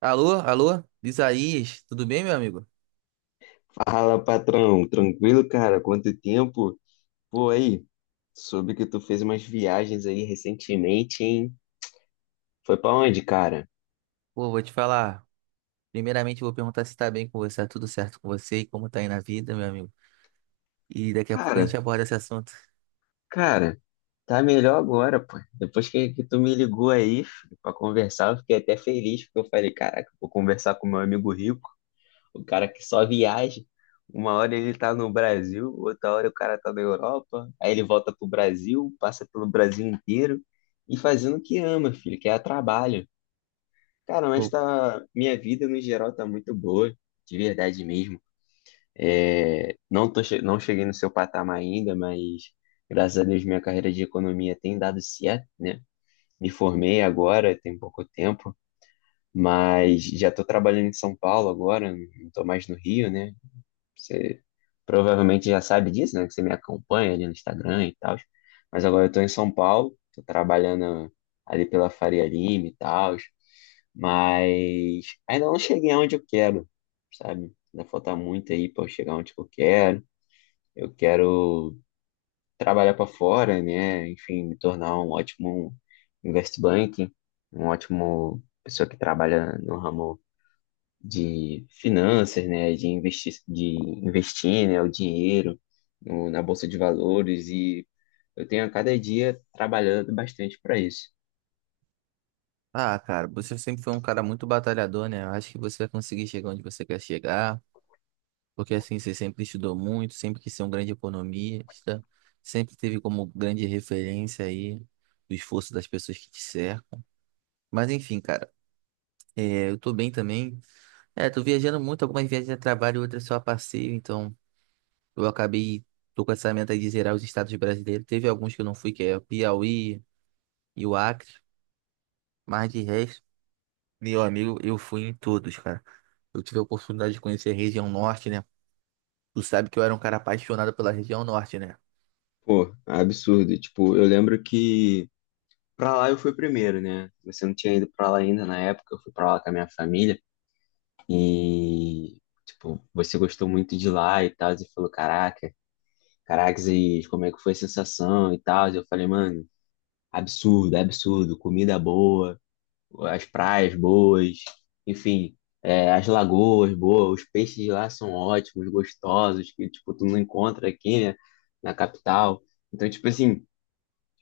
Alô, alô, Isaías, tudo bem, meu amigo? Fala, patrão. Tranquilo, cara? Quanto tempo? Pô, aí, soube que tu fez umas viagens aí recentemente, hein? Foi pra onde, cara? Pô, vou te falar. Primeiramente, eu vou perguntar se tá bem com você, tá tudo certo com você e como tá aí na vida, meu amigo. E daqui a pouco a gente Cara, aborda esse assunto. cara, tá melhor agora, pô. Depois que tu me ligou aí filho, pra conversar, eu fiquei até feliz, porque eu falei, caraca, vou conversar com meu amigo rico, o cara que só viaja. Uma hora ele tá no Brasil, outra hora o cara tá na Europa, aí ele volta pro Brasil, passa pelo Brasil inteiro e fazendo o que ama, filho, que é trabalho. Cara, mas Pô, tá, minha vida no geral tá muito boa, de verdade mesmo. É, não cheguei no seu patamar ainda, mas graças a Deus minha carreira de economia tem dado certo, né? Me formei agora, tem pouco tempo, mas já tô trabalhando em São Paulo agora, não tô mais no Rio, né? Você provavelmente já sabe disso, né? Que você me acompanha ali no Instagram e tal. Mas agora eu tô em São Paulo, tô trabalhando ali pela Faria Lima e tal. Mas ainda não cheguei aonde eu quero, sabe? Ainda falta muito aí para eu chegar onde eu quero. Eu quero trabalhar para fora, né? Enfim, me tornar um ótimo investment banking, um ótimo pessoa que trabalha no ramo de finanças, né, de investir, né, o dinheiro na bolsa de valores e eu tenho a cada dia trabalhando bastante para isso. ah, cara, você sempre foi um cara muito batalhador, né? Eu acho que você vai conseguir chegar onde você quer chegar, porque assim, você sempre estudou muito, sempre quis ser um grande economista, sempre teve como grande referência aí o esforço das pessoas que te cercam. Mas enfim, cara, eu tô bem também. É, tô viajando muito, algumas viagens a trabalho, outras só a passeio, então eu acabei, tô com essa meta aí de zerar os estados brasileiros. Teve alguns que eu não fui, que é o Piauí e o Acre, mas de resto, meu amigo, eu fui em todos, cara. Eu tive a oportunidade de conhecer a região norte, né? Tu sabe que eu era um cara apaixonado pela região norte, né? Pô, absurdo. Tipo, eu lembro que pra lá eu fui primeiro, né? Você não tinha ido pra lá ainda na época, eu fui pra lá com a minha família e tipo, você gostou muito de lá e tal, e falou, caraca, caracas, e como é que foi a sensação e tal? E eu falei, mano, absurdo, absurdo, comida boa, as praias boas, enfim, é, as lagoas boas, os peixes lá são ótimos, gostosos, que tipo tu não encontra aqui, né, na capital. Então, tipo assim,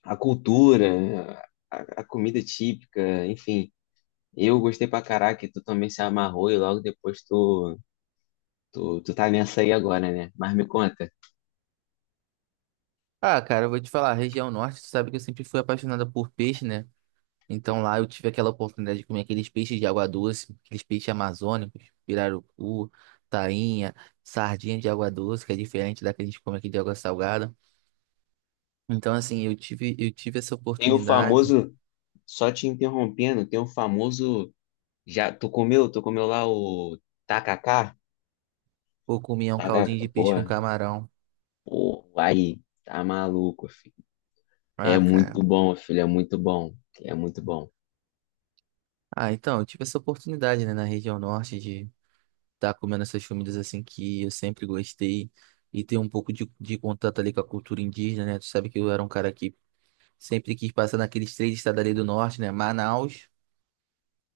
a cultura, a, a comida típica, enfim, eu gostei pra caraca, e tu também se amarrou e logo depois tu tá nessa aí agora, né? Mas me conta, Ah, cara, eu vou te falar, a região norte, tu sabe que eu sempre fui apaixonado por peixe, né? Então lá eu tive aquela oportunidade de comer aqueles peixes de água doce, aqueles peixes amazônicos, pirarucu, tainha, sardinha de água doce, que é diferente da que a gente come aqui de água salgada. Então assim, eu tive essa tem o oportunidade, famoso, só te interrompendo, tem o famoso, já tu comeu lá o tacacá? ou comia um caldinho Tacacá, de pô, peixe com camarão. pô, aí, tá maluco, filho. É Ah, muito cara. bom, filho, é muito bom. É muito bom. Ah, então, eu tive essa oportunidade, né, na região norte de estar comendo essas comidas assim que eu sempre gostei e ter um pouco de contato ali com a cultura indígena, né? Tu sabe que eu era um cara que sempre quis passar naqueles três estados ali do norte, né? Manaus,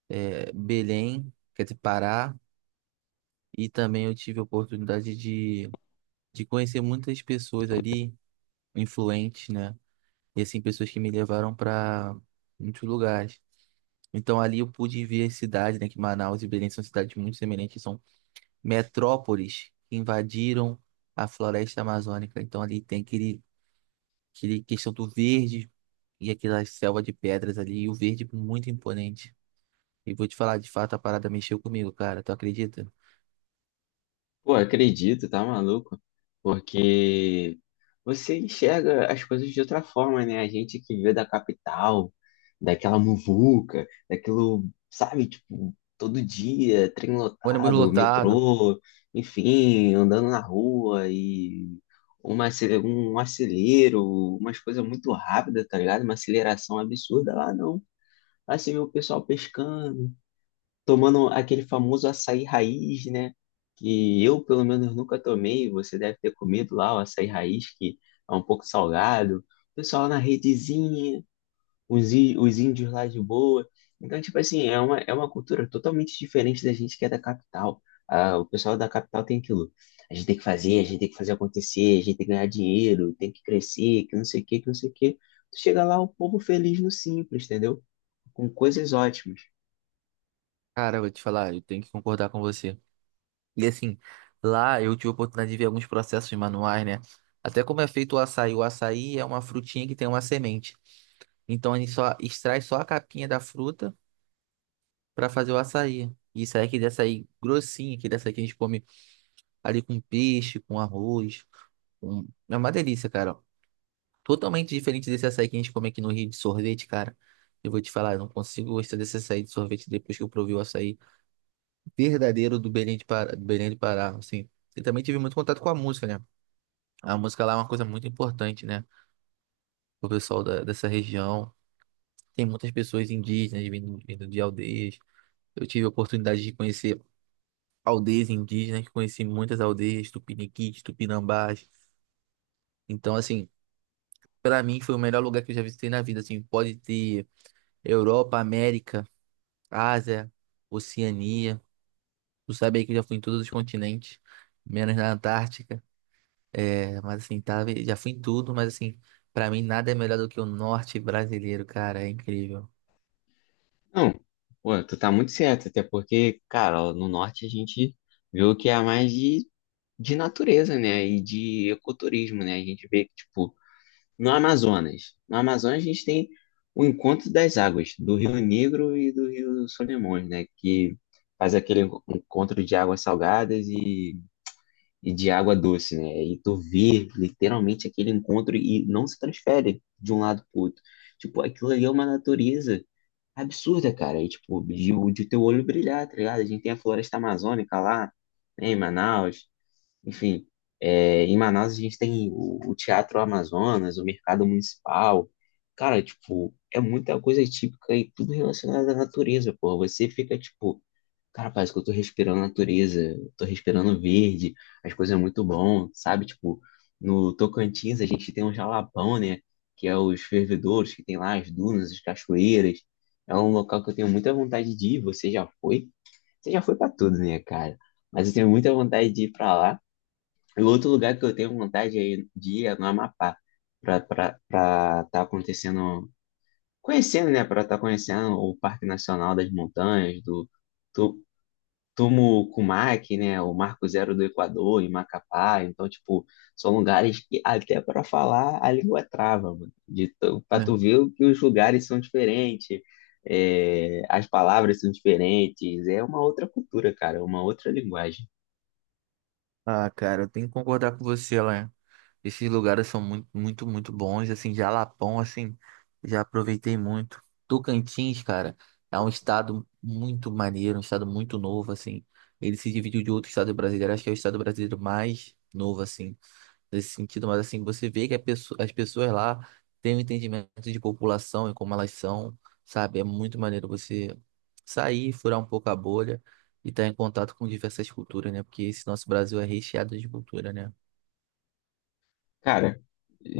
Belém, quer dizer, Pará, e também eu tive a oportunidade de conhecer muitas pessoas ali, influentes, né? E assim, pessoas que me levaram para muitos lugares. Então ali eu pude ver as cidades, né? Que Manaus e Belém são cidades muito semelhantes, são metrópoles que invadiram a floresta amazônica. Então ali tem aquele questão do verde e aquela selva de pedras ali, e o verde muito imponente. E vou te falar, de fato, a parada mexeu comigo, cara. Tu acredita? Pô, acredito, tá maluco? Porque você enxerga as coisas de outra forma, né? A gente que vê da capital, daquela muvuca, daquilo, sabe, tipo, todo dia, trem Ônibus lotado, lotado. metrô, enfim, andando na rua e um acelero, umas coisas muito rápidas, tá ligado? Uma aceleração absurda lá, não. Aí você vê o pessoal pescando, tomando aquele famoso açaí raiz, né? Que eu, pelo menos, nunca tomei. Você deve ter comido lá o açaí raiz, que é um pouco salgado. O pessoal lá na redezinha, os índios lá de boa. Então, tipo assim, é uma cultura totalmente diferente da gente que é da capital. Ah, o pessoal da capital tem aquilo. A gente tem que fazer, a gente tem que fazer acontecer, a gente tem que ganhar dinheiro, tem que crescer, que não sei o quê, que não sei o quê. Tu chega lá, o povo feliz no simples, entendeu? Com coisas ótimas. Cara, eu vou te falar, eu tenho que concordar com você. E assim, lá eu tive a oportunidade de ver alguns processos manuais, né? Até como é feito o açaí. O açaí é uma frutinha que tem uma semente. Então a gente só extrai só a capinha da fruta para fazer o açaí. E isso aí é aquele açaí grossinho, aquele açaí que a gente come ali com peixe, com arroz. É uma delícia, cara. Totalmente diferente desse açaí que a gente come aqui no Rio de sorvete, cara. Eu vou te falar, eu não consigo gostar desse açaí de sorvete depois que eu provei o açaí verdadeiro do Belém do Pará, assim. E também tive muito contato com a música, né? A música lá é uma coisa muito importante, né? O dessa região. Tem muitas pessoas indígenas vindo de aldeias. Eu tive a oportunidade de conhecer aldeias indígenas, conheci muitas aldeias, tupiniquis, tupinambás. Então, assim, pra mim foi o melhor lugar que eu já visitei na vida, assim. Pode ter Europa, América, Ásia, Oceania. Tu sabe aí que eu já fui em todos os continentes, menos na Antártica. É, mas assim, tá, já fui em tudo, mas assim, pra mim nada é melhor do que o norte brasileiro, cara, é incrível. Não, pô, tu tá muito certo, até porque, cara, ó, no norte a gente vê o que é mais de natureza, né? E de ecoturismo, né? A gente vê que, tipo, no Amazonas. No Amazonas a gente tem o encontro das águas, do Rio Negro e do Rio Solimões, né? Que faz aquele encontro de águas salgadas e de água doce, né? E tu vê literalmente aquele encontro e não se transfere de um lado pro outro. Tipo, aquilo ali é uma natureza absurda, cara. E, tipo, de teu olho brilhar, tá ligado? A gente tem a floresta amazônica lá, né, em Manaus. Enfim, é, em Manaus a gente tem o Teatro Amazonas, o Mercado Municipal. Cara, tipo, é muita coisa típica e tudo relacionado à natureza, pô. Você fica, tipo, cara, parece que eu tô respirando natureza, eu tô respirando verde, as coisas é muito bom, sabe? Tipo, no Tocantins a gente tem um jalapão, né? Que é os fervedouros, que tem lá as dunas, as cachoeiras. É um local que eu tenho muita vontade de ir. Você já foi? Você já foi pra tudo, né, cara? Mas eu tenho muita vontade de ir pra lá. E outro lugar que eu tenho vontade de ir é no Amapá, pra tá acontecendo, conhecendo, né? Pra tá conhecendo o Parque Nacional das Montanhas, do Tumo Cumac, né? O Marco Zero do Equador, em Macapá. Então, tipo, são lugares que até para falar a língua trava, mano. Pra tu Né? ver o que os lugares são diferentes, é, as palavras são diferentes. É uma outra cultura, cara, é uma outra linguagem. Ah, cara, eu tenho que concordar com você, lá. Esses lugares são muito, muito, muito bons, assim. Jalapão, assim, já aproveitei muito. Tocantins, cara, é um estado muito maneiro, um estado muito novo, assim. Ele se dividiu de outro estado brasileiro, acho que é o estado brasileiro mais novo, assim, nesse sentido, mas assim, você vê que a as pessoas lá têm um entendimento de população e como elas são, sabe? É muito maneiro você sair, furar um pouco a bolha e estar em contato com diversas culturas, né? Porque esse nosso Brasil é recheado de cultura, né? Cara,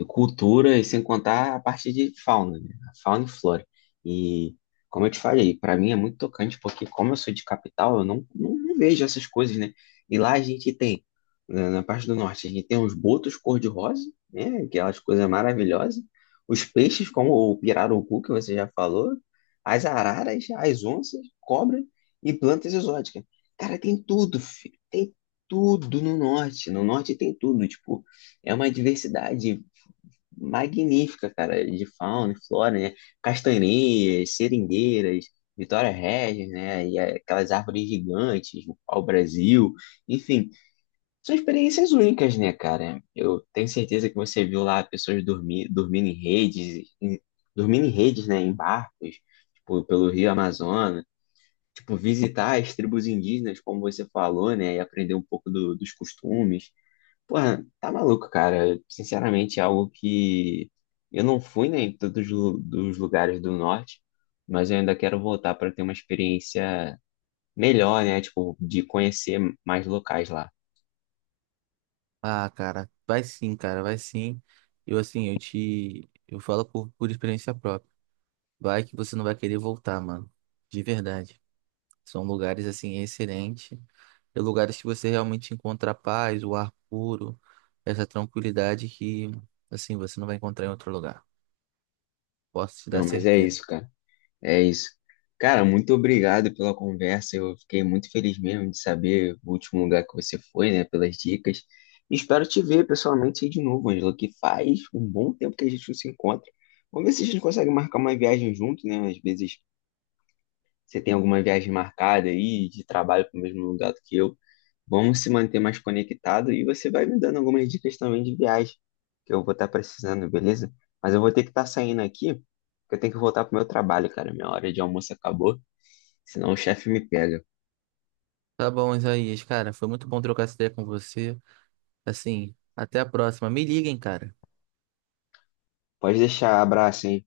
cultura, e sem contar a parte de fauna, né? A fauna e flora. E, como eu te falei, para mim é muito tocante, porque como eu sou de capital, eu não vejo essas coisas, né? E lá a gente tem, na parte do norte, a gente tem os botos cor-de-rosa, né? Aquelas coisas maravilhosas. Os peixes, como o pirarucu, que você já falou, as araras, as onças, cobra e plantas exóticas. Cara, tem tudo, filho. Tem tudo no norte. No norte tem tudo. Tipo, é uma diversidade magnífica, cara, de fauna e flora, né? Castanheiras, seringueiras, Vitória Regis, né? E aquelas árvores gigantes, o pau-brasil, enfim, são experiências únicas, né, cara? Eu tenho certeza que você viu lá pessoas dormindo em redes, em- dormindo em redes, né, em barcos, tipo, pelo Rio Amazonas. Tipo, visitar as tribos indígenas, como você falou, né? E aprender um pouco dos costumes. Pô, tá maluco, cara. Sinceramente, é algo que eu não fui, né, dos lugares do norte, mas eu ainda quero voltar para ter uma experiência melhor, né, tipo, de conhecer mais locais lá. Ah, cara, vai sim, cara, vai sim. Eu assim, eu falo por experiência própria. Vai que você não vai querer voltar, mano. De verdade. São lugares assim excelentes, é lugares que você realmente encontra a paz, o ar puro, essa tranquilidade que assim você não vai encontrar em outro lugar. Posso te dar Não, mas é isso, certeza. cara. É isso. Cara, muito obrigado pela conversa. Eu fiquei muito feliz mesmo de saber o último lugar que você foi, né, pelas dicas. E espero te ver pessoalmente aí de novo, Angela, que faz um bom tempo que a gente não se encontra. Vamos ver se a gente consegue marcar uma viagem junto, né? Às vezes você tem alguma viagem marcada aí de trabalho para o mesmo lugar do que eu? Vamos se manter mais conectado e você vai me dando algumas dicas também de viagem que eu vou estar precisando, beleza? Mas eu vou ter que estar saindo aqui, porque eu tenho que voltar pro meu trabalho, cara. Minha hora de almoço acabou, senão o chefe me pega. Tá bom, Isaías, cara, foi muito bom trocar essa ideia com você. Assim, até a próxima. Me liguem, cara. Pode deixar, abraço, hein?